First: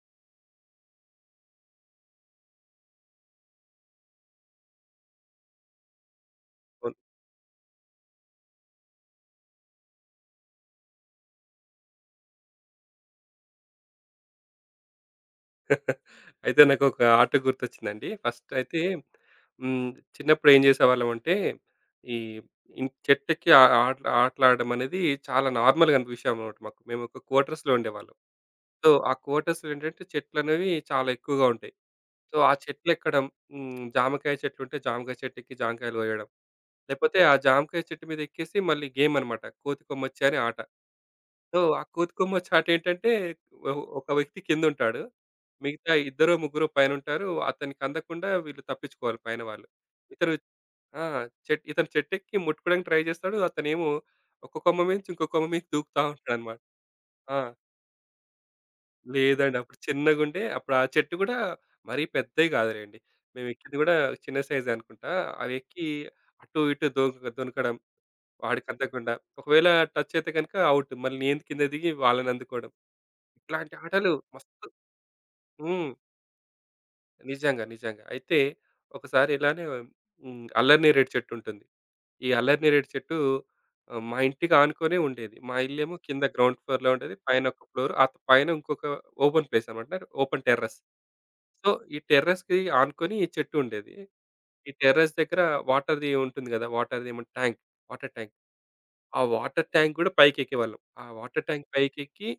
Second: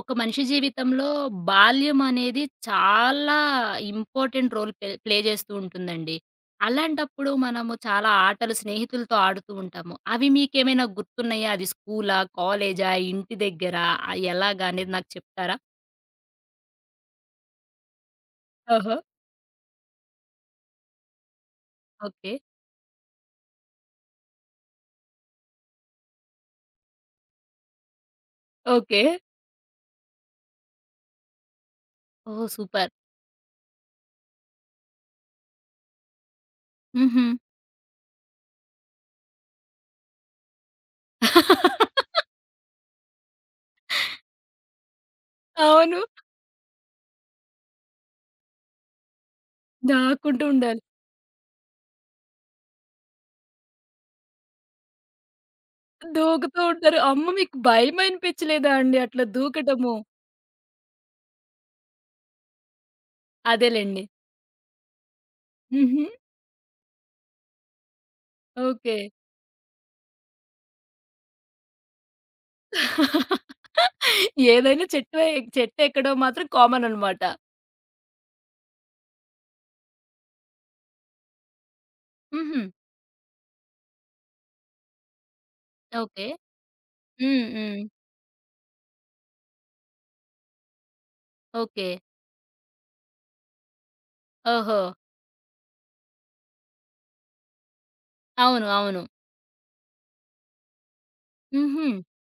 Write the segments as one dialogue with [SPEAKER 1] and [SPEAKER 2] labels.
[SPEAKER 1] ఒక మనిషి జీవితంలో బాల్యం అనేది చాలా ఇంపార్టెంట్ రోల్ ప్లే ప్లే చేస్తూ ఉంటుందండి.
[SPEAKER 2] అవును.
[SPEAKER 1] అలాంటప్పుడు మనము చాలా ఆటలు స్నేహితులతో ఆడుతూ ఉంటాము. అవి మీకేమైనా గుర్తున్నాయా? అది స్కూలా? కాలేజా? ఇంటి దగ్గరా? ఎలాగా అనేది నాకు చెప్తారా?
[SPEAKER 2] అయితే నాకొక ఆట గుర్తొచ్చిందండి. ఫస్ట్ అయితే
[SPEAKER 1] ఆహా!
[SPEAKER 2] హ్మ్. చిన్నప్పుడు ఏం చేసేవాళ్ళమంటే ఈ
[SPEAKER 1] ఓకే.
[SPEAKER 2] ఇన్ చెట్టుకి ఆ ఆటలు ఆటలాడడం అనేది చాలా నార్మల్‌గా విషయం అన్నమాట మాకు. మేము ఒక క్వార్టర్స్‌లో ఉండేవాళ్ళం. So,
[SPEAKER 1] okay.
[SPEAKER 2] ఆ క్వార్టర్స్‌లో ఏంటంటే చెట్లనేవి చాలా ఎక్కువగా ఉంటాయి. So,
[SPEAKER 1] oh!
[SPEAKER 2] ఆ
[SPEAKER 1] సూపర్.
[SPEAKER 2] చెట్లెక్కడం. జామకాయ చెట్లుంటే జామకాయ చెట్టుకి జామకాయలు కోయడం. లేకపోతే
[SPEAKER 1] హుహు.
[SPEAKER 2] ఆ జామకాయ చెట్టు మీద ఎక్కేసి మళ్ళీ గేమ్ అన్నమాట, కోతి కొమ్మచ్చి అనే ఆట. సో, ఆ కోతికొమ్మ చాటేంటంటే ఒ ఒక వ్యక్తి కిందుంటాడు. మిగతా
[SPEAKER 1] అవును.
[SPEAKER 2] ఇద్దరో, ముగ్గురో పైనుంటారు. అతనికి అందకుండా వీళ్ళు తప్పించుకోవాలి పైన వాళ్ళు. ఇతను
[SPEAKER 1] దాక్కుంటూ ఉండాలి.
[SPEAKER 2] ఆ! ఇతను చెట్టెక్కి ముట్టుకోవడానికి ట్రై చేస్తాడు. అతనేమో ఒక కొమ్మ మీద నుంచి ఇంకో కొమ్మ మీదకి దూకుతా ఉంటాడనమాట.
[SPEAKER 1] దూకుతూ ఉంటారు. అమ్మ,
[SPEAKER 2] ఆ!
[SPEAKER 1] మీకు భయమనిపించలేదా అండి అట్లా
[SPEAKER 2] లేదండి. అప్పుడు
[SPEAKER 1] దూకటము?
[SPEAKER 2] చిన్నగుండే, అప్పుడు ఆ చెట్టు గూడా మరీ పెద్దవి కాదులెండి. మేము ఎక్కింది గూడా
[SPEAKER 1] అదేలెండి.
[SPEAKER 2] చిన్న సైజే అనుకుంటా. అవి ఎక్కి
[SPEAKER 1] హుహు.
[SPEAKER 2] అటు, ఇటు దొనకడం
[SPEAKER 1] ఓకే.
[SPEAKER 2] వాడికందకుండా. ఒకవేళ టచ్ అయితే గనుక ఔట్. మళ్ళీ నేను కింద దిగి వాళ్ళని అందుకోవడం. ఇట్లాంటి ఆటలు మస్తు.
[SPEAKER 1] ఏదైనా చెట్టు ఎ
[SPEAKER 2] హ్మ్.
[SPEAKER 1] చెట్టెక్కడం మాత్రం కామన్ అనమాట.
[SPEAKER 2] నిజంగా. నిజంగా. అయితే ఒకసారి ఇలానే అల్లరినేరేడు చెట్టు ఉంటుంది. ఈ
[SPEAKER 1] హుహు.
[SPEAKER 2] అల్లరినేరేడు చెట్టు మా ఇంటికి ఆనుకునే ఉండేది. మా ఇల్లేమో కింద
[SPEAKER 1] ఓకే.
[SPEAKER 2] గ్రౌండ్ ఫ్లోర్‌లో ఉండేది. పైన
[SPEAKER 1] హ్మ్.
[SPEAKER 2] ఒక
[SPEAKER 1] హ్మ్.
[SPEAKER 2] ఫ్లోర్. ఆ పైన ఇంకొక ఓపెన్ ప్లేస్ అన్నమాట, ఓపెన్ టెర్రస్. So,
[SPEAKER 1] okay.
[SPEAKER 2] ఈ టెర్రస్‌కి ఆనుకొని ఈ చెట్టు ఉండేది. ఈ
[SPEAKER 1] ఓహో!
[SPEAKER 2] టెర్రస్ దగ్గర వాటర్‌ది ఉంటుంది గదా! వాటర్‌ది ఏమంటే ట్యాంక్, వాటర్ ట్యాంక్.
[SPEAKER 1] అవును. అవును.
[SPEAKER 2] ఆ వాటర్ ట్యాంక్ గూడా పైకెక్కేవాళ్ళం. ఆ వాటర్ ట్యాంక్
[SPEAKER 1] హుహు.
[SPEAKER 2] పైకెక్కి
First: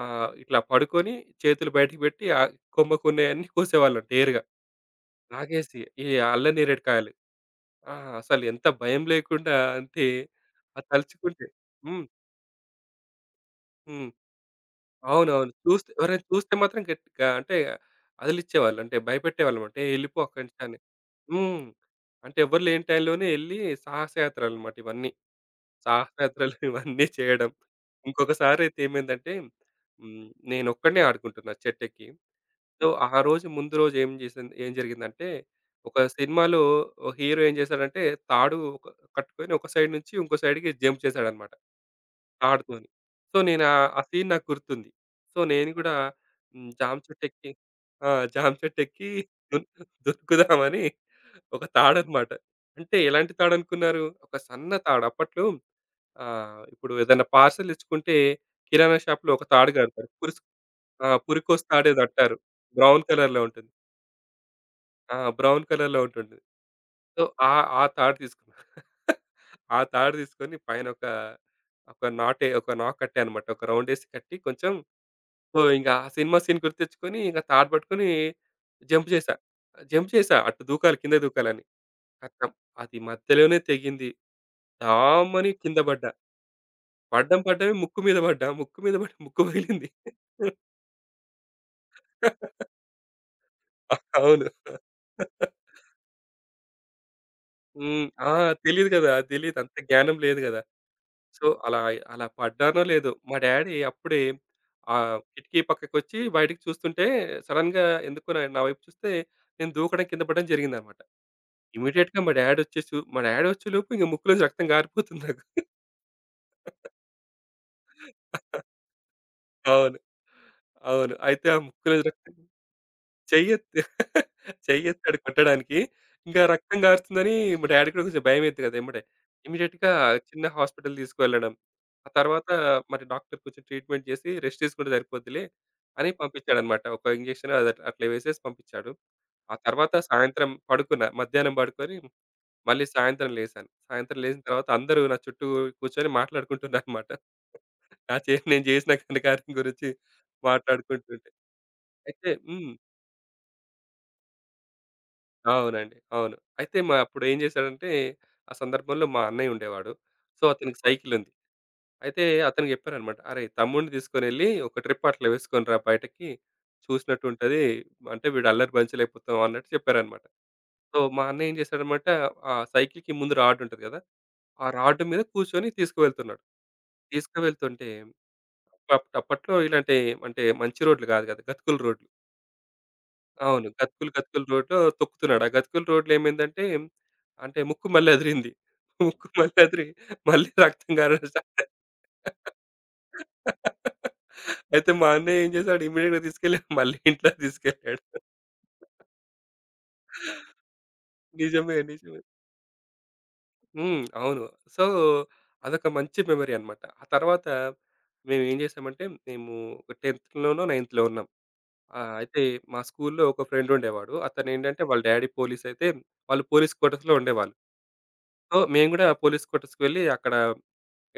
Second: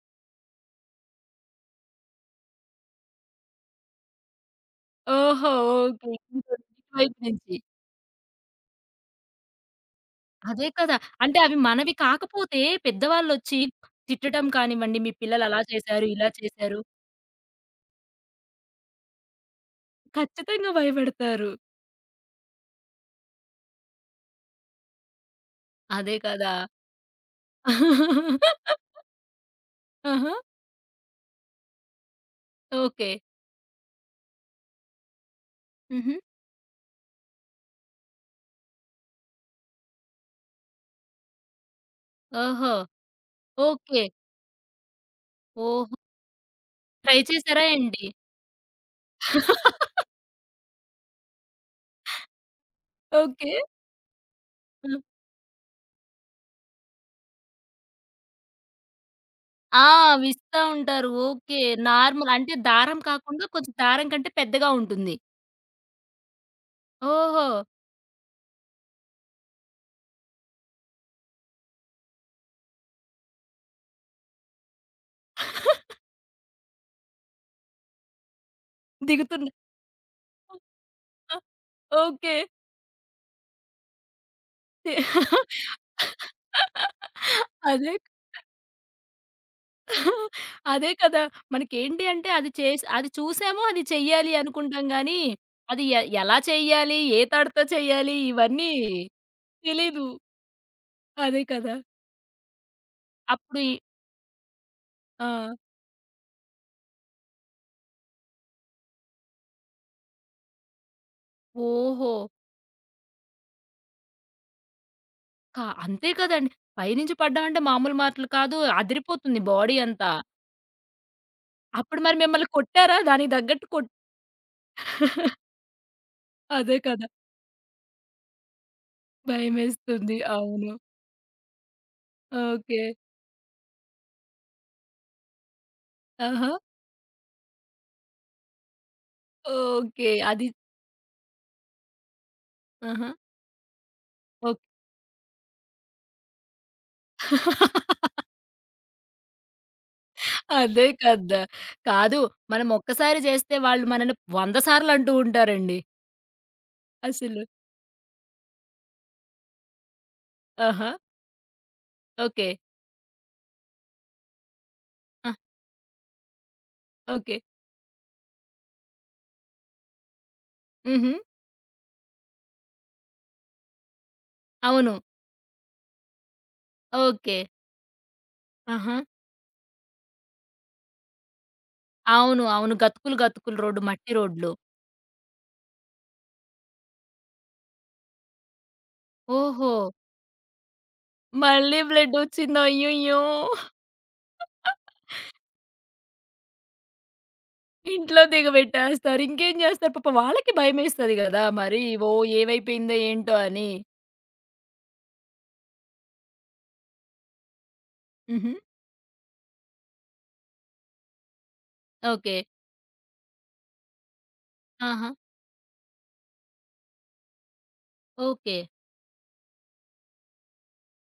[SPEAKER 2] ఆ! ఇట్లా పడుకొని చేతులు బయటికి పెట్టి కొమ్మకున్నాయన్నీ కోసేవాళ్ళం నేరుగా.
[SPEAKER 1] ఓహో!
[SPEAKER 2] నాగేసి ఈ
[SPEAKER 1] ఓకే.
[SPEAKER 2] అల్ల
[SPEAKER 1] ఇటు
[SPEAKER 2] నేరేడుకాయలు.
[SPEAKER 1] వైపు నుంచి.
[SPEAKER 2] ఆ! అసలెంత భయం లేకుండా అంటే
[SPEAKER 1] అదే
[SPEAKER 2] అది
[SPEAKER 1] కదా! అంటే
[SPEAKER 2] తలుచుకుంటే.
[SPEAKER 1] అవి మనవి
[SPEAKER 2] హ్మ్.
[SPEAKER 1] కాకపోతే పెద్దవాళ్ళొచ్చి
[SPEAKER 2] హ్మ్.
[SPEAKER 1] తిట్టటం కానివ్వండి, మీ పిల్లలు
[SPEAKER 2] అవునవును.
[SPEAKER 1] అలా
[SPEAKER 2] చూస్తే
[SPEAKER 1] చేశారు,
[SPEAKER 2] ఎవరైనా
[SPEAKER 1] ఇలా
[SPEAKER 2] చూస్తే
[SPEAKER 1] చేశారు.
[SPEAKER 2] మాత్రం గట్టిగా అంటే అదిలిచ్చేవాళ్ళు. అంటే భయపెట్టేవాళ్ళన్నమాట. "ఏయ్! ఎళ్ళిపో అక్కడి నుంచి"
[SPEAKER 1] ఖచ్చితంగా
[SPEAKER 2] అని.
[SPEAKER 1] భయపెడతారు.
[SPEAKER 2] హ్మ్. అంటే ఎవరు లేని టైంలోనే ఎళ్లి సాహసయాత్రలన్నమాట ఇవన్నీ.
[SPEAKER 1] అదే కదా!
[SPEAKER 2] సాహసయాత్రలు ఇవన్నీ చేయడం. ఇంకొకసారయితే ఏమైందంటే, హ్మ్.
[SPEAKER 1] ఆహా!
[SPEAKER 2] నేనొక్కడినే ఆడుకుంటున్నా చెట్టెక్కి. So,
[SPEAKER 1] okay.
[SPEAKER 2] ఆ రోజు ముందు రోజు ఏం చేసింది, ఏం జరిగిందంటే, ఒక
[SPEAKER 1] హుహు.
[SPEAKER 2] సినిమాలో ఓ హీరో ఏం చేశాడంటే, తాడు ఒక కట్టుకొని ఒక సైడ్ నుంచి ఇంకో సైడ్‌కి జంప్ చేశాడనమాట
[SPEAKER 1] ఓహో!
[SPEAKER 2] తాడుతోని. సో, నేను ఆ
[SPEAKER 1] ఓకే.
[SPEAKER 2] సీన్ నాకు గుర్తుంది. సో, నేను కూడా
[SPEAKER 1] ఓహో!
[SPEAKER 2] జామ
[SPEAKER 1] ట్రై
[SPEAKER 2] చెట్టెక్కి
[SPEAKER 1] చేసారా ఏంటి?
[SPEAKER 2] ఆ! జామ చెట్టెక్కి దూకుదామని ఒక తాడనమాట. అంటే ఎలాంటి
[SPEAKER 1] ఓకే.
[SPEAKER 2] తాడనుకున్నారు? ఒక సన్న
[SPEAKER 1] హ్మ్.
[SPEAKER 2] తాడు. అప్పట్లో ఇప్పుడు ఏదైనా పార్సెల్ తెచ్చుకుంటే కిరాణా షాప్‌లో ఒక తాడు
[SPEAKER 1] ఆ!
[SPEAKER 2] కడతారు.
[SPEAKER 1] విస్తా
[SPEAKER 2] ఆ!
[SPEAKER 1] ఉంటారు. ఓకే.
[SPEAKER 2] పురికోస్ తాడేదో
[SPEAKER 1] నార్మల్
[SPEAKER 2] అంటారు.
[SPEAKER 1] అంటే దారం
[SPEAKER 2] బ్రౌన్ కలర్‌లో
[SPEAKER 1] కాకుండా
[SPEAKER 2] ఉంటుంది.
[SPEAKER 1] కొంచెం దారం కంటే పెద్దగా ఉంటుంది.
[SPEAKER 2] ఆ! బ్రౌన్ కలర్‌లో ఉంటుంది. సో,
[SPEAKER 1] ఓహో!
[SPEAKER 2] ఆ ఆ తాడు తీసుకున్నా. ఆ తాడు తీసుకొని పైన ఒక, ఒక నాటే ఒక నాక్ కట్టానన్నమాట. ఒక రౌండేసి కట్టి కొంచెం. సో, ఇంక ఆ సినిమా సీన్ గుర్తిచ్చుకొని ఇంక తాడు పట్టుకొని జంప్ చేశా.
[SPEAKER 1] దిగుతున్న
[SPEAKER 2] జంప్ చేశా. అటు దూకాలి, కిందకి
[SPEAKER 1] ఆ!
[SPEAKER 2] దూకాలని.
[SPEAKER 1] ఓకే.
[SPEAKER 2] కతం అది మధ్యలోనే తెగింది. ఢామని కింద పడ్డా. పడ్డం పడ్డమే
[SPEAKER 1] అదే
[SPEAKER 2] ముక్కు మీద పడ్డా. ముక్కు మీద పడి ముక్కు పగిలింది.
[SPEAKER 1] అదే కదా! మనకేంటి అంటే అది చేసి అది చూసాము అది చెయ్యాలి
[SPEAKER 2] అవును.
[SPEAKER 1] అనుకుంటాం గానీ, అది ఎలా చెయ్యాలి? ఏ తాడుతో చెయ్యాలి?
[SPEAKER 2] ఆ!
[SPEAKER 1] ఇవన్నీ
[SPEAKER 2] తెలీదు కదా! తెలీదు. అంత
[SPEAKER 1] తెలీదు.
[SPEAKER 2] జ్ఞానం లేదు కదా!
[SPEAKER 1] అదే
[SPEAKER 2] సో,
[SPEAKER 1] కదా!
[SPEAKER 2] అలా అలా పడ్డానో లేదో, మా
[SPEAKER 1] అప్పుడు ఈ
[SPEAKER 2] డ్యాడీ అప్పుడే
[SPEAKER 1] ఆ!
[SPEAKER 2] కిటికీ పక్కకొచ్చి బయటికి చూస్తుంటే సడెన్‌గా ఎందుకో నా నా వైపు చూస్తే నేను దూకడం కింద పడడం జరిగిందనమాట.
[SPEAKER 1] ఓహో!
[SPEAKER 2] ఇమ్మీడియేట్‌గా మా డ్యాడీ వచ్చేసి మా డ్యాడీ వచ్చేలోపు ఇంక ముక్కులోంచి రక్తం గారిపోతుంది నాకు.
[SPEAKER 1] కా అంతే కదండీ. పైనుంచి పడ్డామంటే మామూలు మాటలు కాదు. అదిరిపోతుంది బాడీ
[SPEAKER 2] అవును.
[SPEAKER 1] అంతా.
[SPEAKER 2] అవును. అయితే ఆ
[SPEAKER 1] అప్పుడు
[SPEAKER 2] ముక్కులోంచి
[SPEAKER 1] మరి
[SPEAKER 2] రక్తం.
[SPEAKER 1] మిమ్మల్ని కొట్టారా? దానికి తగ్గట్టు
[SPEAKER 2] చెయ్యెత్తి
[SPEAKER 1] కొట్
[SPEAKER 2] చెయ్యెత్తాడు కొట్టడానికి. ఇంకా
[SPEAKER 1] అదే
[SPEAKER 2] రక్తం
[SPEAKER 1] కదా!
[SPEAKER 2] గారుతుందని మా డ్యాడీ కూడా కొంచెం భయమైద్ది గదా! ఎమ్మటే. ఇమ్మీడియేట్‌గా
[SPEAKER 1] భయమేస్తుంది.
[SPEAKER 2] చిన్న
[SPEAKER 1] అవును.
[SPEAKER 2] హాస్పిటల్ తీసుకువెళ్ళడం. ఆ తర్వాత
[SPEAKER 1] ఓకే.
[SPEAKER 2] మరి డాక్టర్ కొంచెం ట్రీట్‌మెంట్ చేసి రెస్ట్ తీసుకుంటే సరిపోద్దిలే అని
[SPEAKER 1] ఆహా!
[SPEAKER 2] పంపించాడన్నమాట. ఒక ఇంజెక్షన్ అది అట్లా వేసేసి పంపించాడు. ఆ తర్వాత
[SPEAKER 1] ఓకే. అది
[SPEAKER 2] సాయంత్రం పడుకున్నా. మధ్యాహ్నం పడుకొని మళ్ళీ
[SPEAKER 1] ఆహా!
[SPEAKER 2] సాయంత్రం లేసాను. సాయంత్రం లేసిన
[SPEAKER 1] ఓకే.
[SPEAKER 2] తర్వాత అందరూ నా చుట్టూ కూర్చొని మాట్లాడుకుంటున్నారన్నమాట. నా చే నేను చేసిన ఘనకార్యం గురించి
[SPEAKER 1] అదే
[SPEAKER 2] మాట్లాడుకుంటుంటే.
[SPEAKER 1] కదా! కాదు.
[SPEAKER 2] అయితే
[SPEAKER 1] మనం ఒక్కసారి చేస్తే వాళ్ళు మనల్ని 100 సార్లు అంటూ ఉంటారండి.
[SPEAKER 2] అవునండి. అవును. అయితే మా అప్పుడేం
[SPEAKER 1] అసలు.
[SPEAKER 2] చేశాడంటే, ఆ సందర్భంలో మా అన్నయ్య ఉండేవాడు. సో, అతనికి
[SPEAKER 1] ఆహా!
[SPEAKER 2] సైకిలుంది. అయితే
[SPEAKER 1] ఓకే.
[SPEAKER 2] అతనికి చెప్పాననమాట. "అరేయ్! తమ్ముడిని తీసుకొనెళ్ళి ఒక ట్రిప్ అట్లా
[SPEAKER 1] ఆ!
[SPEAKER 2] వేసుకొనిరా బయటకి.
[SPEAKER 1] ఓకే.
[SPEAKER 2] చూసినట్టుంటది. అంటే వీడు అల్లరి బంచలయిపోతాం" అన్నట్టు చెప్పారనమాట. సో,
[SPEAKER 1] హుహు.
[SPEAKER 2] మా అన్నయ్య ఏం చేశాడనమాట, ఆ సైకిల్‌కి ముందు రాడుంటది కదా! ఆ
[SPEAKER 1] అవును.
[SPEAKER 2] రాడ్ మీద కూర్చొని తీసుకువెళ్తున్నాడు.
[SPEAKER 1] ఓకే.
[SPEAKER 2] తీసుకువెళ్తుంటే
[SPEAKER 1] ఆహా!
[SPEAKER 2] అప్పట్లో ఇలాంటి అంటే మంచి రోడ్లు కాదు కదా! గతుకుల రోడ్లు.
[SPEAKER 1] అవును. అవును. గతుకులు గతుకులు
[SPEAKER 2] అవును.
[SPEAKER 1] రోడ్డు
[SPEAKER 2] గతుకులు
[SPEAKER 1] మట్టి
[SPEAKER 2] గతుకులు
[SPEAKER 1] రోడ్లు.
[SPEAKER 2] రోడ్‌లో తొక్కుతున్నాడు. ఆ గతుకుల రోడ్‌లో ఏమైందంటే, అంటే ముక్కు మళ్ళీ అదిరింది. ముక్కు మళ్ళీ
[SPEAKER 1] ఓహో!
[SPEAKER 2] అదిరి మళ్ళీ రక్తం కారడం స్టార్ట్ అయింది.
[SPEAKER 1] మళ్ళీ బ్లడొచ్చిందో అయ్యయ్యో!
[SPEAKER 2] అయితే మా అన్నయ్య ఏం చేసాడు, ఇమ్మీడియేట్‌గా తీసుకెళ్ళి మళ్ళీ ఇంట్లోకి తీసుకెళ్ళాడు.
[SPEAKER 1] ఇంట్లో దిగబెట్టేస్తారు. ఇంకేం జేస్తారు పాపం వాళ్ళకి భయమేస్తది గదా!
[SPEAKER 2] నిజమే.
[SPEAKER 1] మరి ఓ
[SPEAKER 2] నిజమే.
[SPEAKER 1] ఏమైపోయిందో ఏంటో అని.
[SPEAKER 2] అవును. సో, అదొక మంచి మెమరీ అన్నమాట. ఆ తర్వాత మేము
[SPEAKER 1] హుహు.
[SPEAKER 2] ఏం చేసామంటే, మేము 10థ్‌లోనో, 9థ్‌లో ఉన్నాం.
[SPEAKER 1] ఓకే.
[SPEAKER 2] అయితే మా స్కూల్‌లో ఒక ఫ్రెండ్ ఉండేవాడు. అతనేంటంటే వాళ్ళ
[SPEAKER 1] ఆహా!
[SPEAKER 2] డ్యాడీ పోలీస్ అయితే, వాళ్ళు పోలీస్ క్వార్టర్స్‌లో ఉండేవాళ్ళు. So,
[SPEAKER 1] okay.
[SPEAKER 2] మేము గూడా పోలీస్ క్వార్టర్స్‌కి వెళ్లి అక్కడ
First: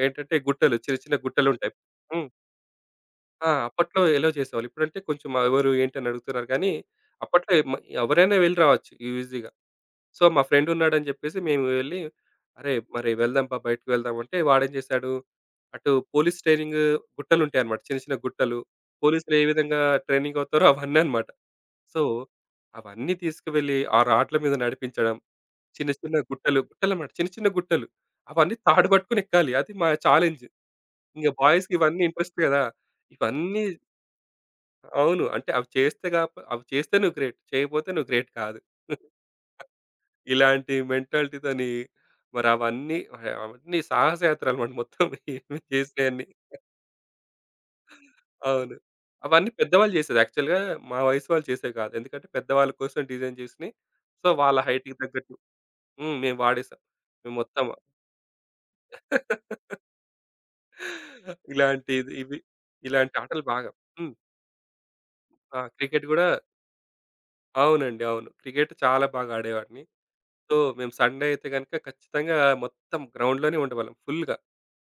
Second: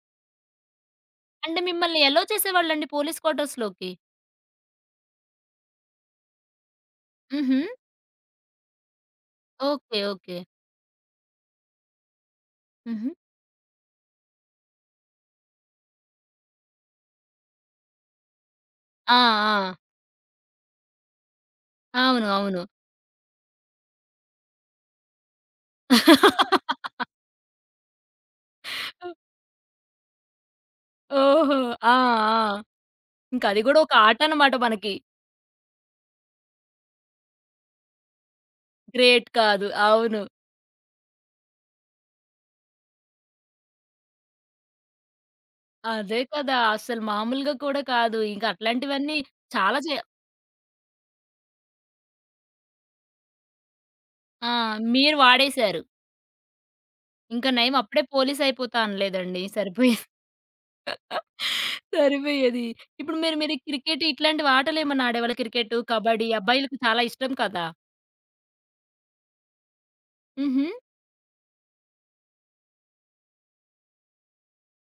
[SPEAKER 2] ఏంటంటే గుట్టలు, చిన్న చిన్న
[SPEAKER 1] అంటే
[SPEAKER 2] గుట్టలుంటాయి.
[SPEAKER 1] మిమ్మల్ని ఎలో
[SPEAKER 2] హ్మ్.
[SPEAKER 1] చేసేవాళ్ళండి పోలీస్
[SPEAKER 2] ఆ!
[SPEAKER 1] క్వార్టర్స్‌లోకి?
[SPEAKER 2] అప్పట్లో ఎలో చేసేవాళ్ళు. ఇప్పుడంటే కొంచెం ఎవరు ఏంటని అడుగుతున్నారు కానీ, అప్పట్లో
[SPEAKER 1] హుహు.
[SPEAKER 2] ఎవరైనా వెళ్లి రావచ్చు ఈజీగా.
[SPEAKER 1] ఓకే.
[SPEAKER 2] So,
[SPEAKER 1] okay.
[SPEAKER 2] మా ఫ్రెండ్ ఉన్నాడని చెప్పేసి మేము వెళ్లి, "అరే!
[SPEAKER 1] హుహు.
[SPEAKER 2] మరి వెళ్దాం పా, బయటికి వెళ్దాం" అంటే వాడేం చేశాడు, అటు పోలీస్ ట్రైనింగ్ గుట్టలుంటాయన్నమాట. చిన్న చిన్న గుట్టలు.
[SPEAKER 1] ఆ!
[SPEAKER 2] పోలీసులు ఏ
[SPEAKER 1] ఆ!
[SPEAKER 2] విధంగా ట్రైనింగ్ అవుతారో అవన్నీ అన్నమాట. సో,
[SPEAKER 1] అవును. అవును.
[SPEAKER 2] అవన్నీ తీసుకువెళ్లి ఆ రాడ్ల మీద నడిపించడం. చిన్న చిన్న గుట్టలు, గుట్టలన్నమాట. చిన్న చిన్న గుట్టలు. అవన్నీ తాడు పట్టుకొని ఎక్కాలి. అది మా ఛాలెంజ్. ఇంక
[SPEAKER 1] ఓహో!
[SPEAKER 2] బాయ్స్‌కి
[SPEAKER 1] ఆ!
[SPEAKER 2] ఇవన్నీ ఇంట్రెస్ట్
[SPEAKER 1] ఆ!
[SPEAKER 2] కదా!
[SPEAKER 1] ఇంక అది
[SPEAKER 2] ఇవన్నీ
[SPEAKER 1] గూడా ఒక ఆట అన్నమాట మనకి.
[SPEAKER 2] అవును. అంటే అవి చేస్తే నువ్వు గ్రేట్. చేయకపోతే నువ్వు గ్రేట్ కాదు.
[SPEAKER 1] గ్రేట్ కాదు. అవును.
[SPEAKER 2] ఇలాంటి మెంటాలిటీతోని మరి అవన్నీ అవన్నీ సాహసయాత్రలన్నమాట మొత్తం మేము
[SPEAKER 1] అదే
[SPEAKER 2] చేసినయన్నీ.
[SPEAKER 1] కదా! అసలు మామూలుగా కూడా కాదు. ఇంక
[SPEAKER 2] అవును.
[SPEAKER 1] అట్లాంటివన్నీ
[SPEAKER 2] అవన్నీ
[SPEAKER 1] చాలా
[SPEAKER 2] పెద్దవాళ్ళు
[SPEAKER 1] చే
[SPEAKER 2] చేసేది. యాక్చువల్‌గా మా వయసు వాళ్ళు చేసేవి కాదు. ఎందుకంటే పెద్దవాళ్ళ కోసం డిజైన్ చేసినయి. సో,
[SPEAKER 1] ఆ!
[SPEAKER 2] వాళ్ళ హైట్‌కి
[SPEAKER 1] మీరు
[SPEAKER 2] తగ్గట్టు
[SPEAKER 1] వాడేశారు.
[SPEAKER 2] మేము వాడేసాం. మేము
[SPEAKER 1] ఇంక
[SPEAKER 2] మొత్తం
[SPEAKER 1] నయం అప్పుడే పోలీస్ అయిపోతా అనలేదండి. సరిపోయేది.
[SPEAKER 2] ఇలాంటిది ఇవి
[SPEAKER 1] సరిపోయేది.
[SPEAKER 2] ఇలాంటి
[SPEAKER 1] ఇప్పుడు మీరు
[SPEAKER 2] ఆటలు
[SPEAKER 1] మీరు
[SPEAKER 2] బాగా.
[SPEAKER 1] క్రికెట్
[SPEAKER 2] హ్మ్.
[SPEAKER 1] ఇట్లాంటి ఆటలేమన్నా ఆడేవాళ్ళా?
[SPEAKER 2] ఆ!
[SPEAKER 1] క్రికెట్టు,
[SPEAKER 2] క్రికెట్ గూడా
[SPEAKER 1] కబడ్డీ అబ్బాయిలకి చాలా ఇష్టం కదా!
[SPEAKER 2] అవునండి. అవును. క్రికెట్ చాలా బాగా ఆడేవాడిని. సో,
[SPEAKER 1] హుహు.
[SPEAKER 2] మేము సండే అయితే గనుక ఖచ్చితంగా మొత్తం గ్రౌండ్‌లోనే ఉండేవాళ్ళం ఫుల్‌గా.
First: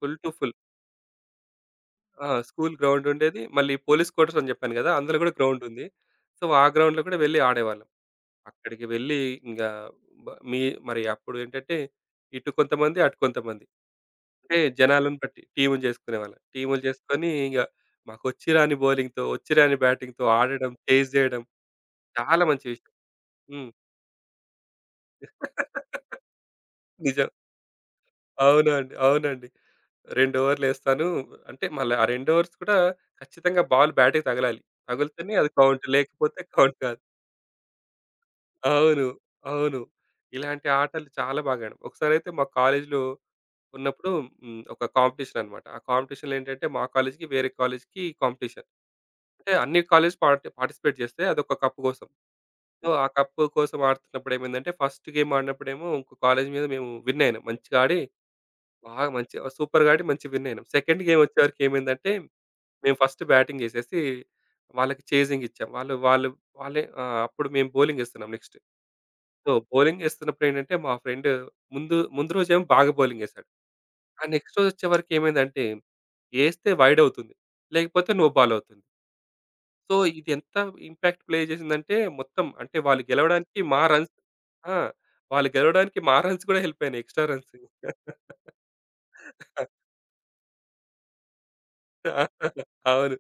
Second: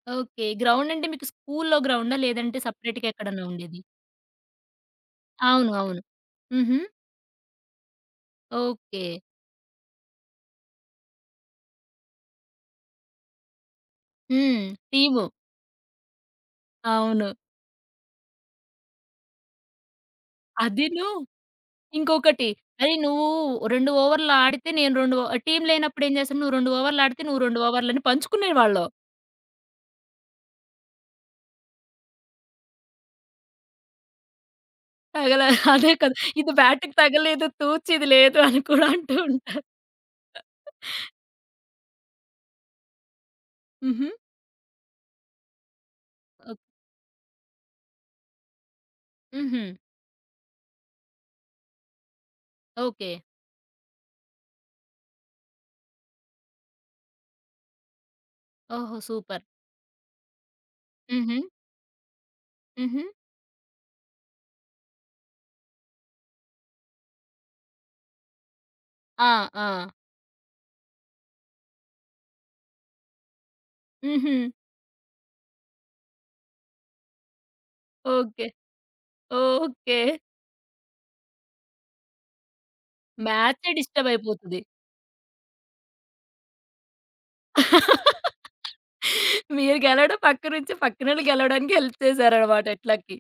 [SPEAKER 2] Full to
[SPEAKER 1] okay.
[SPEAKER 2] Full.
[SPEAKER 1] Ground అంటే మీకు స్కూల్లో గ్రౌండా?
[SPEAKER 2] ఆ!
[SPEAKER 1] లేదంటే
[SPEAKER 2] స్కూల్ గ్రౌండ్
[SPEAKER 1] సెపరేట్‌గా
[SPEAKER 2] ఉండేది.
[SPEAKER 1] ఎక్కడన్నా
[SPEAKER 2] మళ్ళీ
[SPEAKER 1] ఉండేది?
[SPEAKER 2] పోలీస్ క్వార్టర్స్ అని జెప్పాను గదా! అందులో గూడా గ్రౌండ్
[SPEAKER 1] అవును.
[SPEAKER 2] ఉంది.
[SPEAKER 1] అవును.
[SPEAKER 2] సో, ఆ
[SPEAKER 1] హుహు.
[SPEAKER 2] గ్రౌండ్‌లో కూడా వెళ్లి ఆడేవాళ్ళం. అక్కడికి
[SPEAKER 1] ఓకే.
[SPEAKER 2] వెళ్లి ఇంగా బ మీ మరి అప్పుడు ఏంటంటే, ఇటు కొంతమంది, అటు కొంతమంది. అంటే
[SPEAKER 1] హ్మ్.
[SPEAKER 2] జనాలను
[SPEAKER 1] టీము.
[SPEAKER 2] బట్టి టీములు జేసుకునేవాళ్ళం. టీములు జేసుకొని
[SPEAKER 1] అవును.
[SPEAKER 2] ఇంగ మాకొచ్చి రాని బౌలింగ్‌తో, వచ్చి రాని బ్యాటింగ్‌తో ఆడడం,
[SPEAKER 1] అదిను
[SPEAKER 2] చేజ్ జేయడం, చాలా
[SPEAKER 1] ఇంకొకటి
[SPEAKER 2] మంచి విషయం.
[SPEAKER 1] అరే నువ్వు
[SPEAKER 2] హ్మ్.
[SPEAKER 1] 2 ఓవర్లు ఆడితే నేను 2 ఓ టీమ్ లేనప్పుడు ఏం చేస్తాం? నువ్వు 2 ఓవర్లు ఆడితే
[SPEAKER 2] నిజం.
[SPEAKER 1] నువ్వు 2 ఓవర్లని పంచుకునేవాళ్ళం.
[SPEAKER 2] అవునండి. అవునండి. 2 ఓవర్‌లేస్తాను. అంటే మళ్ళీ ఆ 2 ఓవర్స్ కూడా ఖచ్చితంగా బాల్ బ్యాట్‌కి తగలాలి. తగులుతేనే
[SPEAKER 1] తగల
[SPEAKER 2] అది కౌంట్.
[SPEAKER 1] అదే కదా!
[SPEAKER 2] లేకపోతే
[SPEAKER 1] ఇది
[SPEAKER 2] కౌంట్
[SPEAKER 1] బ్యాట్‌కి
[SPEAKER 2] కాదు.
[SPEAKER 1] తగలలేదు, తూచిది లేదు అని కూడా
[SPEAKER 2] అవును.
[SPEAKER 1] అంటూ ఉంటారు.
[SPEAKER 2] అవును. ఇలాంటి ఆటలు చాలా బాగా ఆడాం. ఒకసారైతే మా కాలేజీలో
[SPEAKER 1] హుహు.
[SPEAKER 2] ఉన్నప్పుడు ఒక కాంపిటీషన్ అన్నమాట. ఆ కాంపిటీషన్‌లో
[SPEAKER 1] ఓక్
[SPEAKER 2] ఏంటంటే మా కాలేజ్‌కి వేరే కాలేజ్‌కి కాంపిటీషన్. అంటే
[SPEAKER 1] హుహు.
[SPEAKER 2] అన్ని కాలేజ్ పార్టిసిపేట్ చేస్తాయి. అదొక కప్ కోసం. సో, ఆ
[SPEAKER 1] ఓకే.
[SPEAKER 2] కప్ కోసం ఆడుతున్నప్పుడు ఏమైందంటే ఫస్ట్ గేమ్ ఆడినప్పుడేమో ఇంకో కాలేజ్ మీద మేము విన్ అయినాం. మంచిగా ఆడి
[SPEAKER 1] ఓహో!
[SPEAKER 2] బాగా
[SPEAKER 1] సూపర్.
[SPEAKER 2] మంచిగా సూపర్‌గా ఆడి మంచిగా విన్ అయినాం. సెకండ్ గేమ్
[SPEAKER 1] హుహు.
[SPEAKER 2] వచ్చేవరకు ఏమైందంటే మేము
[SPEAKER 1] హుహు.
[SPEAKER 2] ఫస్ట్ బ్యాటింగ్ చేసేసి వాళ్ళకి చేజింగ్ ఇచ్చాం. వాళ్ళు వాళ్ళు వాళ్ళే అప్పుడు మేము బౌలింగ్ ఏస్తున్నాం నెక్స్ట్.
[SPEAKER 1] ఆ!
[SPEAKER 2] సో,
[SPEAKER 1] ఆ!
[SPEAKER 2] బౌలింగ్ ఏస్తున్నప్పుడు ఏంటంటే మా ఫ్రెండ్ ముందు ముందు రోజేమో బాగా బౌలింగ్ ఏసాడు. ఆ
[SPEAKER 1] హుహు.
[SPEAKER 2] నెక్స్ట్ రోజు వచ్చేవరకు ఏమైందంటే ఏస్తే వైడ్ అవుతుంది. లేకపోతే నో
[SPEAKER 1] ఓకే.
[SPEAKER 2] బాల్ అవుతుంది. So,
[SPEAKER 1] okay.
[SPEAKER 2] ఇది ఎంత ఇంపాక్ట్ ప్లే చేసిందంటే మొత్తం అంటే వాళ్ళు గెలవడానికి
[SPEAKER 1] మ్యాచే
[SPEAKER 2] మా
[SPEAKER 1] డిస్టర్బ్
[SPEAKER 2] రన్స్,
[SPEAKER 1] అయిపోతది.
[SPEAKER 2] ఆ! వాళ్ళు గెలవడానికి మా రన్స్ కూడా హెల్ప్ అయినాయి. Extra runs.
[SPEAKER 1] మీరు గెలవడం పక్క నుంచి పక్కనోళ్ళు గెలవడానికి హెల్ప్ చేశారన్నమాట
[SPEAKER 2] అవును.
[SPEAKER 1] ఇట్లకి.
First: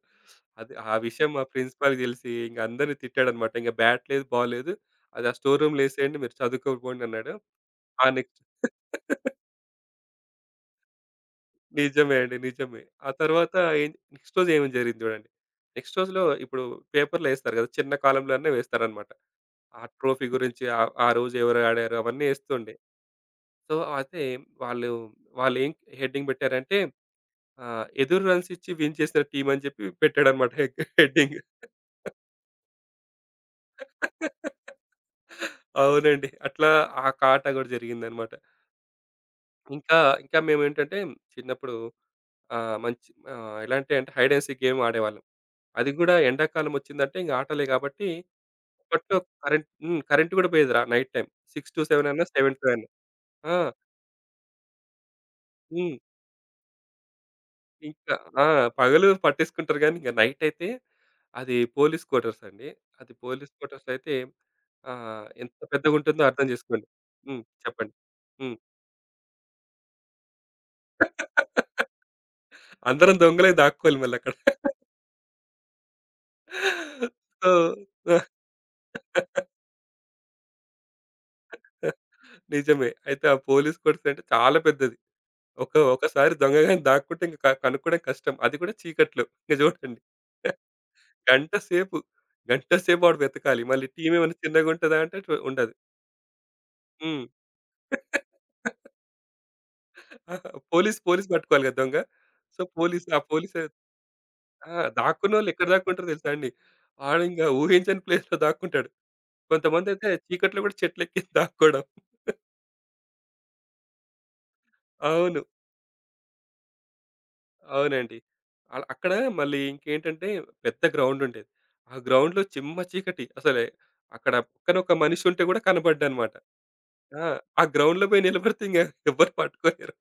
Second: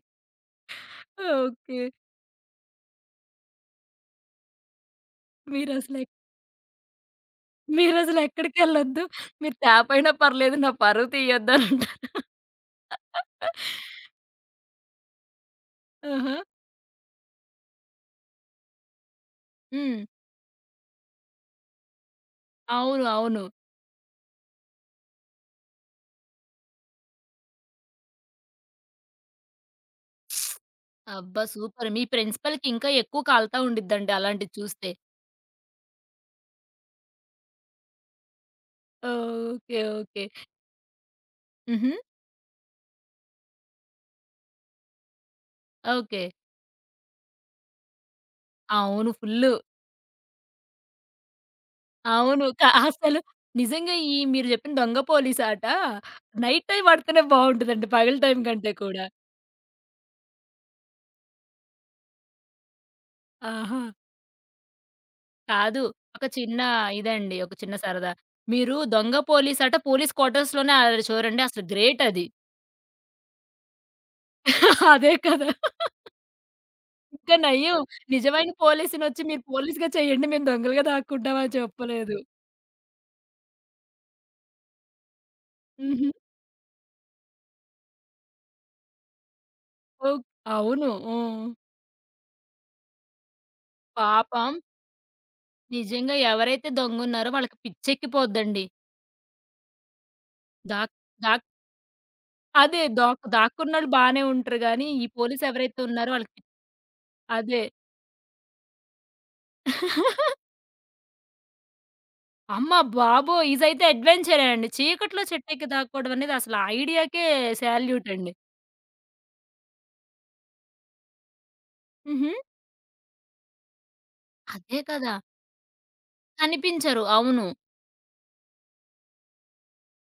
[SPEAKER 2] అది, ఆ విషయం మా
[SPEAKER 1] ఓకే.
[SPEAKER 2] ప్రిన్సిపాల్‌కి తెలిసి ఇంక అందరిని తిట్టాడన్నమాట. ఇంక బ్యాట్ లేదు, బాల్ లేదు. అది ఆ స్టోర్ రూమ్‌లో
[SPEAKER 1] మీరసలెక్
[SPEAKER 2] ఏసేయండి, మీరు చదువుకోకపోండి అన్నాడు. ఆ
[SPEAKER 1] మీరసలు
[SPEAKER 2] నెక్స్ట్
[SPEAKER 1] ఎక్కడికెళ్ళొద్దు. మీరు ట్యాపయినా పర్లేదు. నా పరువు తీయొద్దని అంటారు.
[SPEAKER 2] నిజమే అండి. నిజమే. ఆ తర్వాత ఏం నెక్స్ట్ రోజు ఏమేం జరిగింది చూడండి. నెక్స్ట్ రోజులో
[SPEAKER 1] ఆహా!
[SPEAKER 2] ఇప్పుడు పేపర్‌లో ఏస్తారు కదా! చిన్న కాలమ్‌లోనే వేస్తారనమాట. ఆ
[SPEAKER 1] హ్మ్.
[SPEAKER 2] ట్రోఫీ గురించి ఆ రోజు ఎవరు ఆడారు అవన్నీ ఏస్తుండే.
[SPEAKER 1] అవును. అవును.
[SPEAKER 2] సో, అయితే వాళ్ళు వాళ్ళేం హెడ్డింగ్ పెట్టారంటే ఎదురు రన్స్ ఇచ్చి విన్ చేసిన టీమ్ అని చెప్పి పెట్టాడనమాట హెడ్డింగ్.
[SPEAKER 1] అబ్బా! సూపర్. మీ ప్రిన్సిపల్‌కి ఇంకా ఎక్కువ కాలుతా ఉండిద్దండి అలాంటిది చూస్తే.
[SPEAKER 2] అవునండి. అట్లా ఆ కాట కూడా జరిగిందనమాట.
[SPEAKER 1] ఓకే.
[SPEAKER 2] ఇంకా,
[SPEAKER 1] ఓకే.
[SPEAKER 2] ఇంకా మేమేంటంటే చిన్నప్పుడు
[SPEAKER 1] హుహు.
[SPEAKER 2] మంచి ఎలా అంటే అంటే హైడ్ అండ్ సీక్ గేమ్ ఆడేవాళ్ళం. అది గూడా
[SPEAKER 1] ఓకే.
[SPEAKER 2] ఎండాకాలం ఒచ్చిందంటే ఇంగ ఆటలే గాబట్టి,
[SPEAKER 1] అవును.
[SPEAKER 2] అప్పట్లో
[SPEAKER 1] ఫుల్లు.
[SPEAKER 2] కరెంట్ కరెంట్ గూడా పోయేదిరా నైట్ టైమ్. 6-7 అన్నా, 7-2 అన్నా.
[SPEAKER 1] అవును.
[SPEAKER 2] సెవెన్
[SPEAKER 1] క
[SPEAKER 2] టు అయినా
[SPEAKER 1] అసలు
[SPEAKER 2] ఆ!
[SPEAKER 1] నిజంగా ఈ మీరు చెప్పిన దొంగ పోలీస్ ఆట
[SPEAKER 2] హ్మ్.
[SPEAKER 1] నైట్ టైమ్ ఆడితేనే బావుంటదండి.
[SPEAKER 2] ఇంకా
[SPEAKER 1] పగలు టైం
[SPEAKER 2] ఆ!
[SPEAKER 1] కంటే కూడా.
[SPEAKER 2] పగలు పట్టేసుకుంటారు గానీ, ఇంక నైట్ అయితే అది పోలీస్ క్వార్టర్స్ అండి. అది పోలీస్
[SPEAKER 1] ఆహా!
[SPEAKER 2] క్వార్టర్స్ అయితే ఎంత
[SPEAKER 1] కాదు.
[SPEAKER 2] పెద్దగుంటుందో
[SPEAKER 1] ఒక
[SPEAKER 2] అర్థం
[SPEAKER 1] చిన్న
[SPEAKER 2] జేసుకోండి.
[SPEAKER 1] ఇదండి. ఒక చిన్న
[SPEAKER 2] చెప్పండి.
[SPEAKER 1] సరదా.
[SPEAKER 2] హ్మ్.
[SPEAKER 1] మీరు దొంగ పోలీస్ ఆట పోలీస్ క్వార్టర్స్‌లోనే ఆడారు చూడండి. అసలు గ్రేట్ అది.
[SPEAKER 2] అందరం దొంగలై దాక్కోవాలి మళ్ళక్కడ.
[SPEAKER 1] అదే కదా! ఇంకా
[SPEAKER 2] సో
[SPEAKER 1] నయం. నిజమైన పోలీసునొచ్చి మీరు పోలీస్‌గా చేయండి. మేము దొంగలుగా దాక్కుంటాం అని చెప్పలేదు.
[SPEAKER 2] నిజమే. అయితే ఆ పోలీస్ క్వార్టర్స్ అంటే చాలా పెద్దది.
[SPEAKER 1] హుహు.
[SPEAKER 2] ఒకసారి దొంగగాని దాక్కుంటే ఇంక కనుక్కోవడం కష్టం. అది కూడా చీకట్లో. ఇంక చూడండి.
[SPEAKER 1] ఓహ్! అవును. హ్మ్.
[SPEAKER 2] గంట సేపు, గంట సేపు వాడు వెతకాలి. మళ్ళీ టీమ్ ఏమైనా
[SPEAKER 1] పాపం
[SPEAKER 2] చిన్నగుంటదా అంటే టు ఉండదు.
[SPEAKER 1] నిజంగా ఎవరైతే
[SPEAKER 2] హ్మ్.
[SPEAKER 1] దొంగున్నారో వాళ్ళకి పిచ్చెక్కిపోద్దండి. దాక్
[SPEAKER 2] పోలీస్
[SPEAKER 1] దాక్
[SPEAKER 2] పట్టుకోవాలి కదా దొంగ. సో,
[SPEAKER 1] అదే దాక్
[SPEAKER 2] పోలీస్
[SPEAKER 1] దాక్కున్నోళ్ళు బానే ఉంటారు
[SPEAKER 2] ఆ!
[SPEAKER 1] గానీ, ఈ పోలీస్
[SPEAKER 2] దాక్కున్నోళ్ళు ఎక్కడ
[SPEAKER 1] ఎవరైతే
[SPEAKER 2] దాక్కుంటారో
[SPEAKER 1] ఉన్నారో
[SPEAKER 2] తెలుసా
[SPEAKER 1] వాళ్ళకి
[SPEAKER 2] అండి? వాడింకా
[SPEAKER 1] అదే.
[SPEAKER 2] ఊహించని ప్లేస్‌లో దాక్కుంటాడు. కొంతమందైతే చీకట్లో కూడా చెట్లెక్కి దాక్కోవడం.
[SPEAKER 1] అమ్మ బాబోయ్! ఇదైతే అడ్వెంచరే అండి. చీకట్లో
[SPEAKER 2] అవును.
[SPEAKER 1] చెట్టెక్కి దాక్కోవడం అనేది అసలు ఆ ఐడియాకే సాల్యూట్
[SPEAKER 2] అవునండి.
[SPEAKER 1] అండి.
[SPEAKER 2] అల అక్కడ మళ్ళీ ఇంకేంటంటే పెద్ద గ్రౌండ్ ఉండేది. ఆ
[SPEAKER 1] హుహు.
[SPEAKER 2] గ్రౌండ్‌లో చిమ్మ చీకటి అసలే. అక్కడ
[SPEAKER 1] అదే
[SPEAKER 2] ఒక్కనొక్క
[SPEAKER 1] కదా!
[SPEAKER 2] మనిషి ఉంటే గూడా కనపడ్డనమాట.
[SPEAKER 1] కనిపించరు.
[SPEAKER 2] ఆ!
[SPEAKER 1] అవును.
[SPEAKER 2] ఆ గ్రౌండ్‌లో పోయి నిలబడితే ఇంగ ఎవ్వరు పట్టుకోలేరు.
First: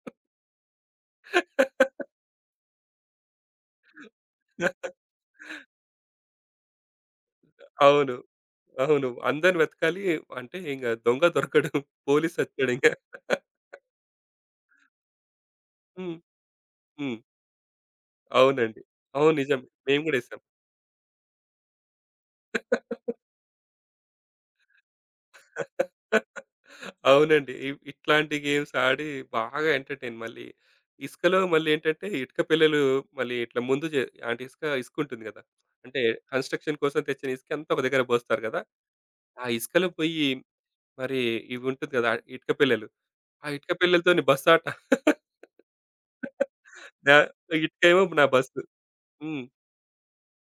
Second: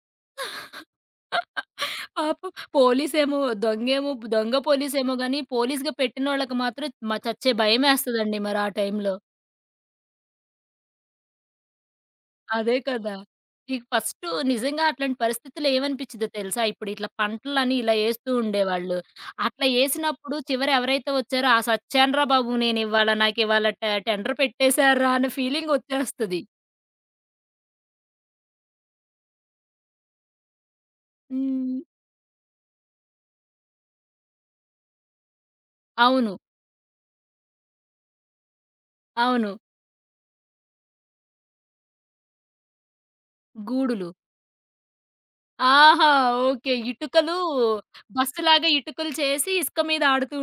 [SPEAKER 1] పాపం పోలీసేమో దొంగేమో దొంగ పోలీసేమో గాని, పోలీస్‌గా పెట్టినోళ్ళకి మాత్రం మ చచ్చే
[SPEAKER 2] అవును.
[SPEAKER 1] భయమేస్తదండి మరి ఆ
[SPEAKER 2] అవును.
[SPEAKER 1] టైంలో.
[SPEAKER 2] అందరిని వెతకాలి, అంటే ఇంగ దొంగ దొరకడు.
[SPEAKER 1] అదే
[SPEAKER 2] పోలీసొచ్చాడింక.
[SPEAKER 1] కదా! మీకు ఫస్టు నిజంగా అట్లాంటి పరిస్థితుల్లో
[SPEAKER 2] హ్మ్.
[SPEAKER 1] ఏమనిపిచ్చిద్దో తెలుసా? ఇప్పుడు ఇట్లా
[SPEAKER 2] హ్మ్.
[SPEAKER 1] పంటలని ఇలా ఏస్తూ
[SPEAKER 2] అవునండి.
[SPEAKER 1] ఉండేవాళ్ళు.
[SPEAKER 2] అవును నిజం.
[SPEAKER 1] అట్లా
[SPEAKER 2] మేము గూడా
[SPEAKER 1] ఏసినప్పుడు చివర ఎవరైతే వచ్చారో, "ఆ సచ్చానురా బాబు నేనివాళ.
[SPEAKER 2] ఏసాం.
[SPEAKER 1] నాకివాళ టెండర్ పెట్టేశార్రా" అన్న ఫీలింగొచ్చేస్తది.
[SPEAKER 2] అవునండి. ఇట్లాంటి గేమ్స్ ఆడి బాగా ఎంటర్‌టైన్ మళ్ళీ. ఇసుకలో మళ్ళీ
[SPEAKER 1] హ్మ్.
[SPEAKER 2] ఏంటంటే ఇటుక పెల్లలు మళ్ళీ ఇట్లా ముందు అంటే ఇసుకుంటుంది గదా! అంటే
[SPEAKER 1] అవును.
[SPEAKER 2] కన్‌స్ట్రక్షన్ కోసం తెచ్చిన ఇసుకంతా ఒక దగ్గర పోస్తారు గదా! ఆ
[SPEAKER 1] అవును.
[SPEAKER 2] ఇసుకలో పోయి మరి ఇవి ఉంటుంది గదా! ఇటుక పెల్లలు. ఆ ఇటుక
[SPEAKER 1] గూడులు.
[SPEAKER 2] పెల్లలతోని బస్సాట.
[SPEAKER 1] ఆహా! ఓకే.
[SPEAKER 2] నా
[SPEAKER 1] ఇటుకలు
[SPEAKER 2] ఇటుకేమో నా బస్సు.
[SPEAKER 1] బస్సులాగా ఇటుకలు
[SPEAKER 2] హ్మ్.
[SPEAKER 1] చేసి ఇసుక మీద ఆడుతూ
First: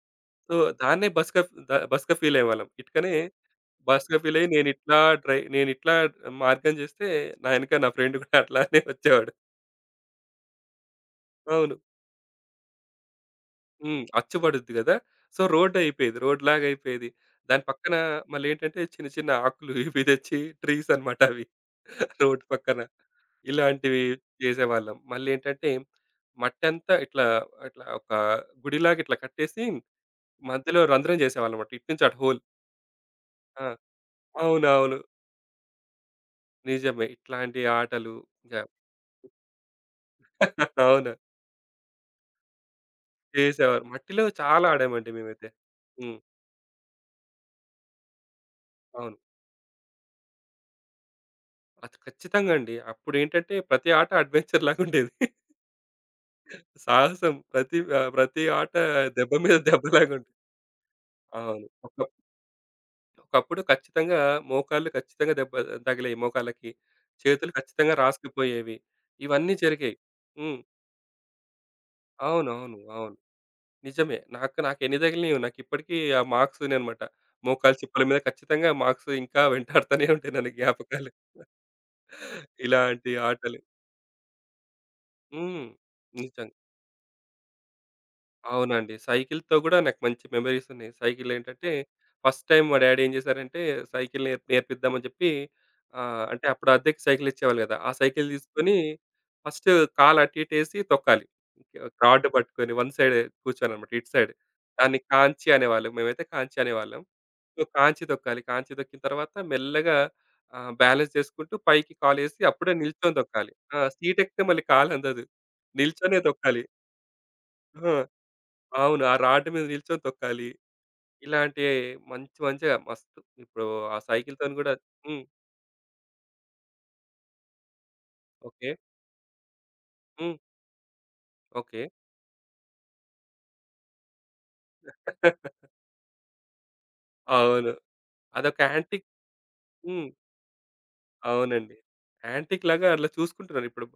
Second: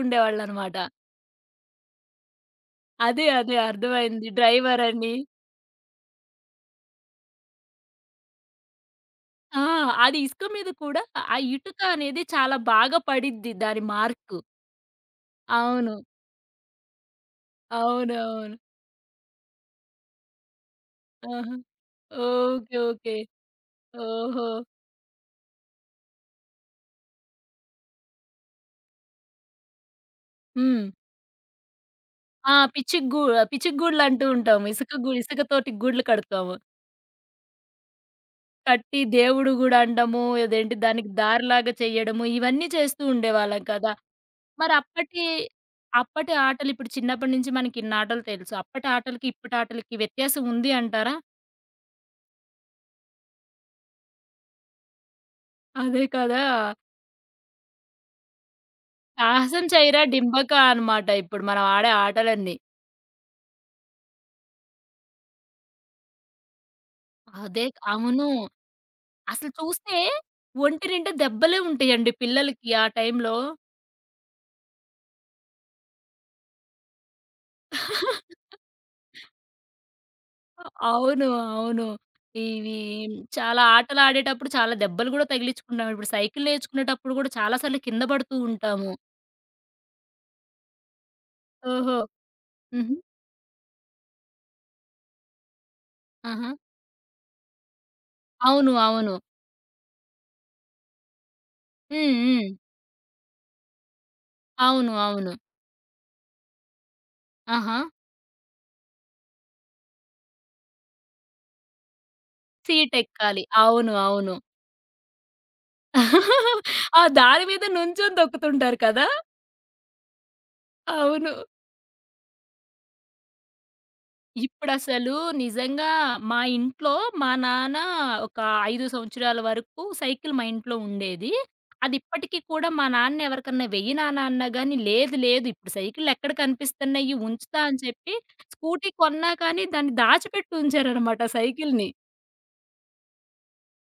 [SPEAKER 2] సో,
[SPEAKER 1] ఉండేవాళ్ళనమాట.
[SPEAKER 2] దాన్నే బస్‌గా ద బస్‌గా ఫీల్ అయ్యేవాళ్ళం. ఇటుకనే
[SPEAKER 1] అదే.
[SPEAKER 2] బస్‌గా
[SPEAKER 1] అర్థమైంది.
[SPEAKER 2] ఫీల్ అయ్యి నేనిట్లా
[SPEAKER 1] డ్రైవరని.
[SPEAKER 2] నేనిట్లా మార్గం చేస్తే నా వెనక నా ఫ్రెండ్ కూడా అట్లానే వచ్చేవాడు.
[SPEAKER 1] ఆ! అది ఇసుక మీద కూడా ఆ
[SPEAKER 2] అవును.
[SPEAKER 1] ఇటుక అనేది చాలా బాగా పడిద్ది దాని
[SPEAKER 2] అచ్చు
[SPEAKER 1] మార్కు.
[SPEAKER 2] పడుద్ది కదా! సో, రోడ్
[SPEAKER 1] అవును.
[SPEAKER 2] అయిపోయేది. రోడ్ లాగా అయిపోయేది. దాని పక్కన మళ్ళీ
[SPEAKER 1] అవునవును.
[SPEAKER 2] ఏంటంటే చిన్న చిన్న ఆకులు ఇవి తెచ్చి ట్రీస్ అన్నమాట అవి.
[SPEAKER 1] ఆహా!
[SPEAKER 2] Road
[SPEAKER 1] okay.
[SPEAKER 2] పక్కన.
[SPEAKER 1] ఓకే.
[SPEAKER 2] ఇలాంటివి
[SPEAKER 1] ఓహో!
[SPEAKER 2] చేసేవాళ్ళం. మళ్ళీ ఏంటంటే మట్టంతా ఇట్లా ఇట్లా ఒక గుడిలాగా ఇట్లా కట్టేసి మధ్యలో
[SPEAKER 1] హ్మ్.
[SPEAKER 2] రంధ్రం చేసేవాళ్ళమన్నమాట. ఇటు నుంచి అటు హోల్.
[SPEAKER 1] ఆ!
[SPEAKER 2] ఆ!
[SPEAKER 1] పిచ్చి‌కి గూడ్లంటూ ఉంటాము.
[SPEAKER 2] అవునవును.
[SPEAKER 1] ఇసుకతోటి గూడ్లు కడతాము.
[SPEAKER 2] నిజమే. ఇట్లాంటి ఆటలు ఇంక
[SPEAKER 1] కట్టి దేవుడు గుడి అనడము, అదేంటి దానికి
[SPEAKER 2] అవును.
[SPEAKER 1] దారిలాగా చేయడము, ఇవన్నీ చేస్తూ ఉండేవాళ్ళం
[SPEAKER 2] చేసేవారు.
[SPEAKER 1] కదా!
[SPEAKER 2] మట్టిలో చాలా ఆడామండి
[SPEAKER 1] మరప్పటి
[SPEAKER 2] మేమైతే. హ్మ్.
[SPEAKER 1] అప్పటి అప్పటి ఆటలు ఇప్పుడు చిన్నప్పటి నుంచి మనకిన్నాటలు తెలుసు. అప్పటి
[SPEAKER 2] అవును.
[SPEAKER 1] ఆటలకి, ఇప్పటి ఆటలకి వ్యత్యాసం ఉంది అంటారా?
[SPEAKER 2] అది ఖచ్చితంగా అండి. అప్పుడేంటంటే ప్రతి ఆట అడ్వెంచర్ లాగుండేది.
[SPEAKER 1] అదే కదా!
[SPEAKER 2] సాహసం ప్రతి ప్రతి ఆట దెబ్బ మీద
[SPEAKER 1] సాహసం చేయరా
[SPEAKER 2] దెబ్బలాగుండేది.
[SPEAKER 1] డింబక అనమాట ఇప్పుడు మనం
[SPEAKER 2] అవును.
[SPEAKER 1] ఆడే ఆటలన్నీ.
[SPEAKER 2] ఒకప్పుడు ఖచ్చితంగా మోకాళ్ళు ఖచ్చితంగా దెబ్బ తగిలేయి మోకాళ్ళకి. చేతులు
[SPEAKER 1] అదే
[SPEAKER 2] ఖచ్చితంగా
[SPEAKER 1] అవును.
[SPEAKER 2] రాసుకుపోయేవి.
[SPEAKER 1] అసలు
[SPEAKER 2] ఇవన్నీ జరిగాయి.
[SPEAKER 1] చూస్తే
[SPEAKER 2] హ్మ్.
[SPEAKER 1] ఒంటి నిండా దెబ్బలే ఉంటాయండి పిల్లలకి
[SPEAKER 2] అవునవును. అవును.
[SPEAKER 1] ఆ
[SPEAKER 2] అవును
[SPEAKER 1] టైంలో.
[SPEAKER 2] నిజమే. నాకు నాకు ఎన్ని తగిలినయో నాకిప్పటికీ ఆ మార్క్స్ ఉన్నాయన్నమాట. మోకాలు చిప్పల మీద ఖచ్చితంగా మార్క్స్ ఇంకా వెంటాడుతూనే ఉంటాయి నన్ను జ్ఞాపకాలు.
[SPEAKER 1] అవును. అవును. ఇవి
[SPEAKER 2] ఇలాంటి ఆటలు.
[SPEAKER 1] చాలా ఆటలాడేటప్పుడు చాలా దెబ్బలు గూడా
[SPEAKER 2] హ్మ్.
[SPEAKER 1] తగిలించుకుంటాం. ఇప్పుడు సైకిల్
[SPEAKER 2] నిజంగా.
[SPEAKER 1] నేర్చుకునేటప్పుడు గూడా చాలా సార్లు కింద పడుతూ ఉంటాము.
[SPEAKER 2] అవునండి. సైకిల్‌తో గూడా నాకు మంచి మెమోరీస్ ఉన్నాయి. సైకిల్ ఏంటంటే,
[SPEAKER 1] ఓహో!
[SPEAKER 2] ఫస్ట్ టైమ్ మా
[SPEAKER 1] హుహు.
[SPEAKER 2] డ్యాడీ ఏం చేశారంటే, సైకిల్ నేర్పిద్దామని చెప్పి అంటే
[SPEAKER 1] ఆహా!
[SPEAKER 2] అప్పుడు అద్దెకి సైకిల్ ఇచ్చేవాళ్ళు కదా! ఆ సైకిల్ తీసుకొని
[SPEAKER 1] అవును. అవును.
[SPEAKER 2] ఫస్ట్ కాలు అటు ఇటు ఏసి తొక్కాలి.
[SPEAKER 1] హ్మ్.
[SPEAKER 2] రాడ్
[SPEAKER 1] హ్మ్.
[SPEAKER 2] పట్టుకొని వన్ సైడ్ కూర్చోవాలనమాట, ఇటు సైడ్.
[SPEAKER 1] అవును.
[SPEAKER 2] దాన్ని
[SPEAKER 1] అవును.
[SPEAKER 2] కాంచి అనేవాళ్ళు. మేమైతే కాంచి అనేవాళ్ళం. సో,
[SPEAKER 1] ఆహా!
[SPEAKER 2] కాంచి తొక్కాలి. కాంచి తొక్కిన తర్వాత మెల్లగా బ్యాలెన్స్ చేసుకుంటూ పైకి కాలేసి అప్పుడే నిల్చొని
[SPEAKER 1] సీటెక్కాలి.
[SPEAKER 2] తొక్కాలి. ఆ!
[SPEAKER 1] అవును. అవును.
[SPEAKER 2] సీటెక్కితే మళ్ళీ కాలందదు. నిల్చొనే తొక్కాలి.
[SPEAKER 1] ఆ దారి మీద
[SPEAKER 2] ఆ!
[SPEAKER 1] నుంచొని తొక్కుతుంటారు
[SPEAKER 2] అవును.
[SPEAKER 1] కదా!
[SPEAKER 2] ఆ రాడ్ మీద నిల్చొని తొక్కాలి.
[SPEAKER 1] అవును.
[SPEAKER 2] ఇలాంటి మంచి మంచిగా మస్తు ఇప్పుడు ఆ సైకిల్‌తోని గూడా.
[SPEAKER 1] ఇప్పుడసలు
[SPEAKER 2] హ్మ్.
[SPEAKER 1] నిజంగా మా ఇంట్లో మా నాన్న ఒక
[SPEAKER 2] ఓకే.
[SPEAKER 1] 5 సంవత్సరాల వరకు సైకిల్
[SPEAKER 2] హ్మ్.
[SPEAKER 1] మా ఇంట్లో ఉండేది.
[SPEAKER 2] ఓకే.
[SPEAKER 1] అది ఇప్పటికి కూడా మా నాన్న ఎవరికన్నా వెయ్యి నాన్న అన్నా గాని, లేదు లేదు ఇప్పుడు సైకిల్లెక్కడ కనిపిస్తున్నాయి ఉంచుతా
[SPEAKER 2] అవును.
[SPEAKER 1] అని చెప్పి
[SPEAKER 2] అదొక
[SPEAKER 1] స్కూటీ
[SPEAKER 2] యాంటిక్.
[SPEAKER 1] కొన్నా కానీ దాన్ని
[SPEAKER 2] హ్మ్.
[SPEAKER 1] దాచిపెట్టి ఉంచారనమాట
[SPEAKER 2] అవునండి.
[SPEAKER 1] సైకిల్‌ని.
[SPEAKER 2] యాంటిక్‌లాగా అట్లా చూసుకుంటున్నారు ఇప్పుడు.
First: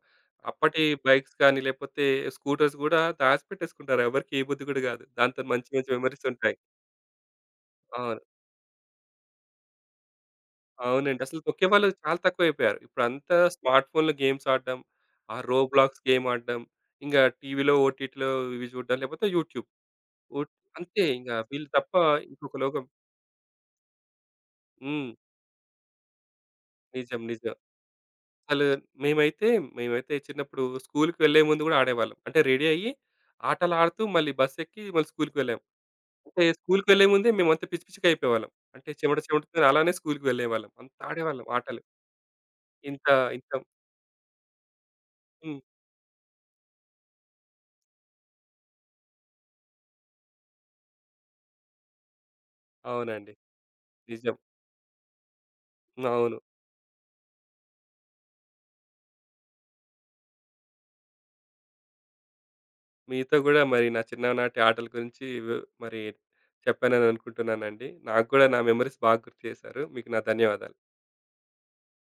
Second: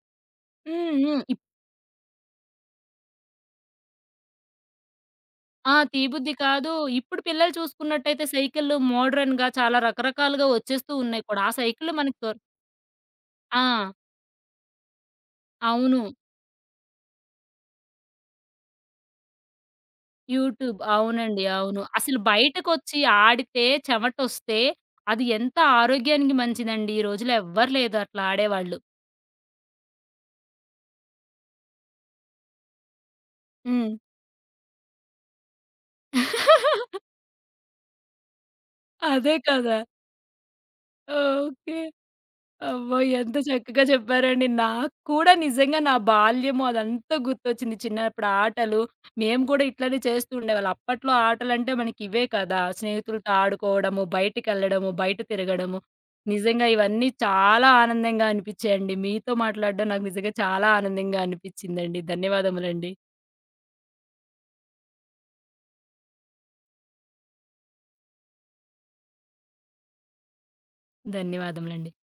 [SPEAKER 2] అప్పటి
[SPEAKER 1] హ్మ్. హ్మ్.
[SPEAKER 2] బైక్స్ కానీ, లేకపోతే స్కూటర్స్ గూడా దాచిపెట్టేసుకుంటారు. ఎవరికీ ఏ బుద్ధి గూడా గాదు. దాంతోని మంచి
[SPEAKER 1] ఆ!
[SPEAKER 2] మంచి మెమోరీస్
[SPEAKER 1] తీబుద్ది
[SPEAKER 2] ఉంటాయి.
[SPEAKER 1] కాదు. ఇప్పుడు పిల్లలు
[SPEAKER 2] అవును.
[SPEAKER 1] చూసుకున్నట్టయితే సైకిల్లు మోడర్న్‌గా చాలా రకరకాలుగా వచ్చేస్తూ
[SPEAKER 2] అవునండి.
[SPEAKER 1] ఉన్నాయి
[SPEAKER 2] అసలు
[SPEAKER 1] కూడా. ఆ
[SPEAKER 2] తొక్కేవాళ్ళు
[SPEAKER 1] సైకిల్లు మనకి
[SPEAKER 2] చాలా
[SPEAKER 1] దొర్
[SPEAKER 2] తక్కువైపోయారు. ఇప్పుడంతా స్మార్ట్
[SPEAKER 1] ఆ!
[SPEAKER 2] ఫోన్‌లో గేమ్స్ ఆడడం, ఆ రోబ్లాక్స్
[SPEAKER 1] అవును.
[SPEAKER 2] గేమ్ ఆడడం, ఇంగా టీవీలో, ఓటీటీలో ఇవి చూడడం, లేకపోతే యూట్యూబ్. Vote
[SPEAKER 1] YouTube.
[SPEAKER 2] అంతే ఇంక
[SPEAKER 1] అవునండి.
[SPEAKER 2] వీళ్ళు
[SPEAKER 1] అవును.
[SPEAKER 2] తప్ప
[SPEAKER 1] అసలు
[SPEAKER 2] ఇంకొక లోకం.
[SPEAKER 1] బయటకొచ్చి ఆడితే చెమటొస్తే
[SPEAKER 2] హ్మ్.
[SPEAKER 1] అది ఎంత ఆరోగ్యానికి మంచిదండి. ఈ
[SPEAKER 2] నిజం.
[SPEAKER 1] రోజుల్లో
[SPEAKER 2] నిజం.
[SPEAKER 1] ఎవ్వరు లేరు అట్లా
[SPEAKER 2] అసలు
[SPEAKER 1] ఆడేవాళ్ళు.
[SPEAKER 2] మేమైతే, మేమైతే చిన్నప్పుడు స్కూలుకి వెళ్ళే ముందు గూడా ఆడేవాళ్ళం. అంటే రెడీ అయ్యి
[SPEAKER 1] హ్మ్.
[SPEAKER 2] ఆటలాడుతూ మళ్ళీ బస్సెక్కి మళ్ళీ స్కూలుకి వెళ్ళాం. అంటే స్కూలుకి వెళ్ళే ముందే మేమంతా పిచ్చి పిచ్చిగా అయిపోయేవాళ్ళం. అంటే
[SPEAKER 1] అదే
[SPEAKER 2] చెమటతోని
[SPEAKER 1] కదా!
[SPEAKER 2] అలానే స్కూలుకి వెళ్ళేవాళ్ళం. అంత ఆడేవాళ్ళం
[SPEAKER 1] ఓకే.
[SPEAKER 2] ఆటలు.
[SPEAKER 1] అబ్బో!
[SPEAKER 2] ఇంత
[SPEAKER 1] ఎంత
[SPEAKER 2] ఇంత
[SPEAKER 1] చక్కగా చెప్పారండి. నాకు కూడా
[SPEAKER 2] హ్మ్.
[SPEAKER 1] నిజంగా నా బాల్యము అదంతా గుర్తొచ్చింది. చిన్నప్పుడు ఆటలు, మేము కూడా ఇట్లనే చేస్తూ ఉండేవాళ్ళం. అప్పట్లో ఆటలంటే మనకి ఇవే కదా! స్నేహితులతో
[SPEAKER 2] అవునండి.
[SPEAKER 1] ఆడుకోవడము,
[SPEAKER 2] నిజం.
[SPEAKER 1] బయటికెళ్ళడము, బయట తిరగడము.
[SPEAKER 2] అవును.
[SPEAKER 1] నిజంగా ఇవన్నీ చాలా ఆనందంగా అనిపిచ్చాయండి. మీతో మాట్లాడడం నాకు నిజంగా చాలా ఆనందంగా అనిపిచ్చిందండి. ధన్యవాదములండి.
[SPEAKER 2] మీతో గూడా మరి నా చిన్ననాటి ఆటల గురించి మరి చెప్పానని అనుకుంటున్నానండి. నాకు గూడా నా మెమోరీస్ బాగా గుర్తు చేశారు. మీకు నా ధన్యవాదాలు.
[SPEAKER 1] ధన్యవాదములండి.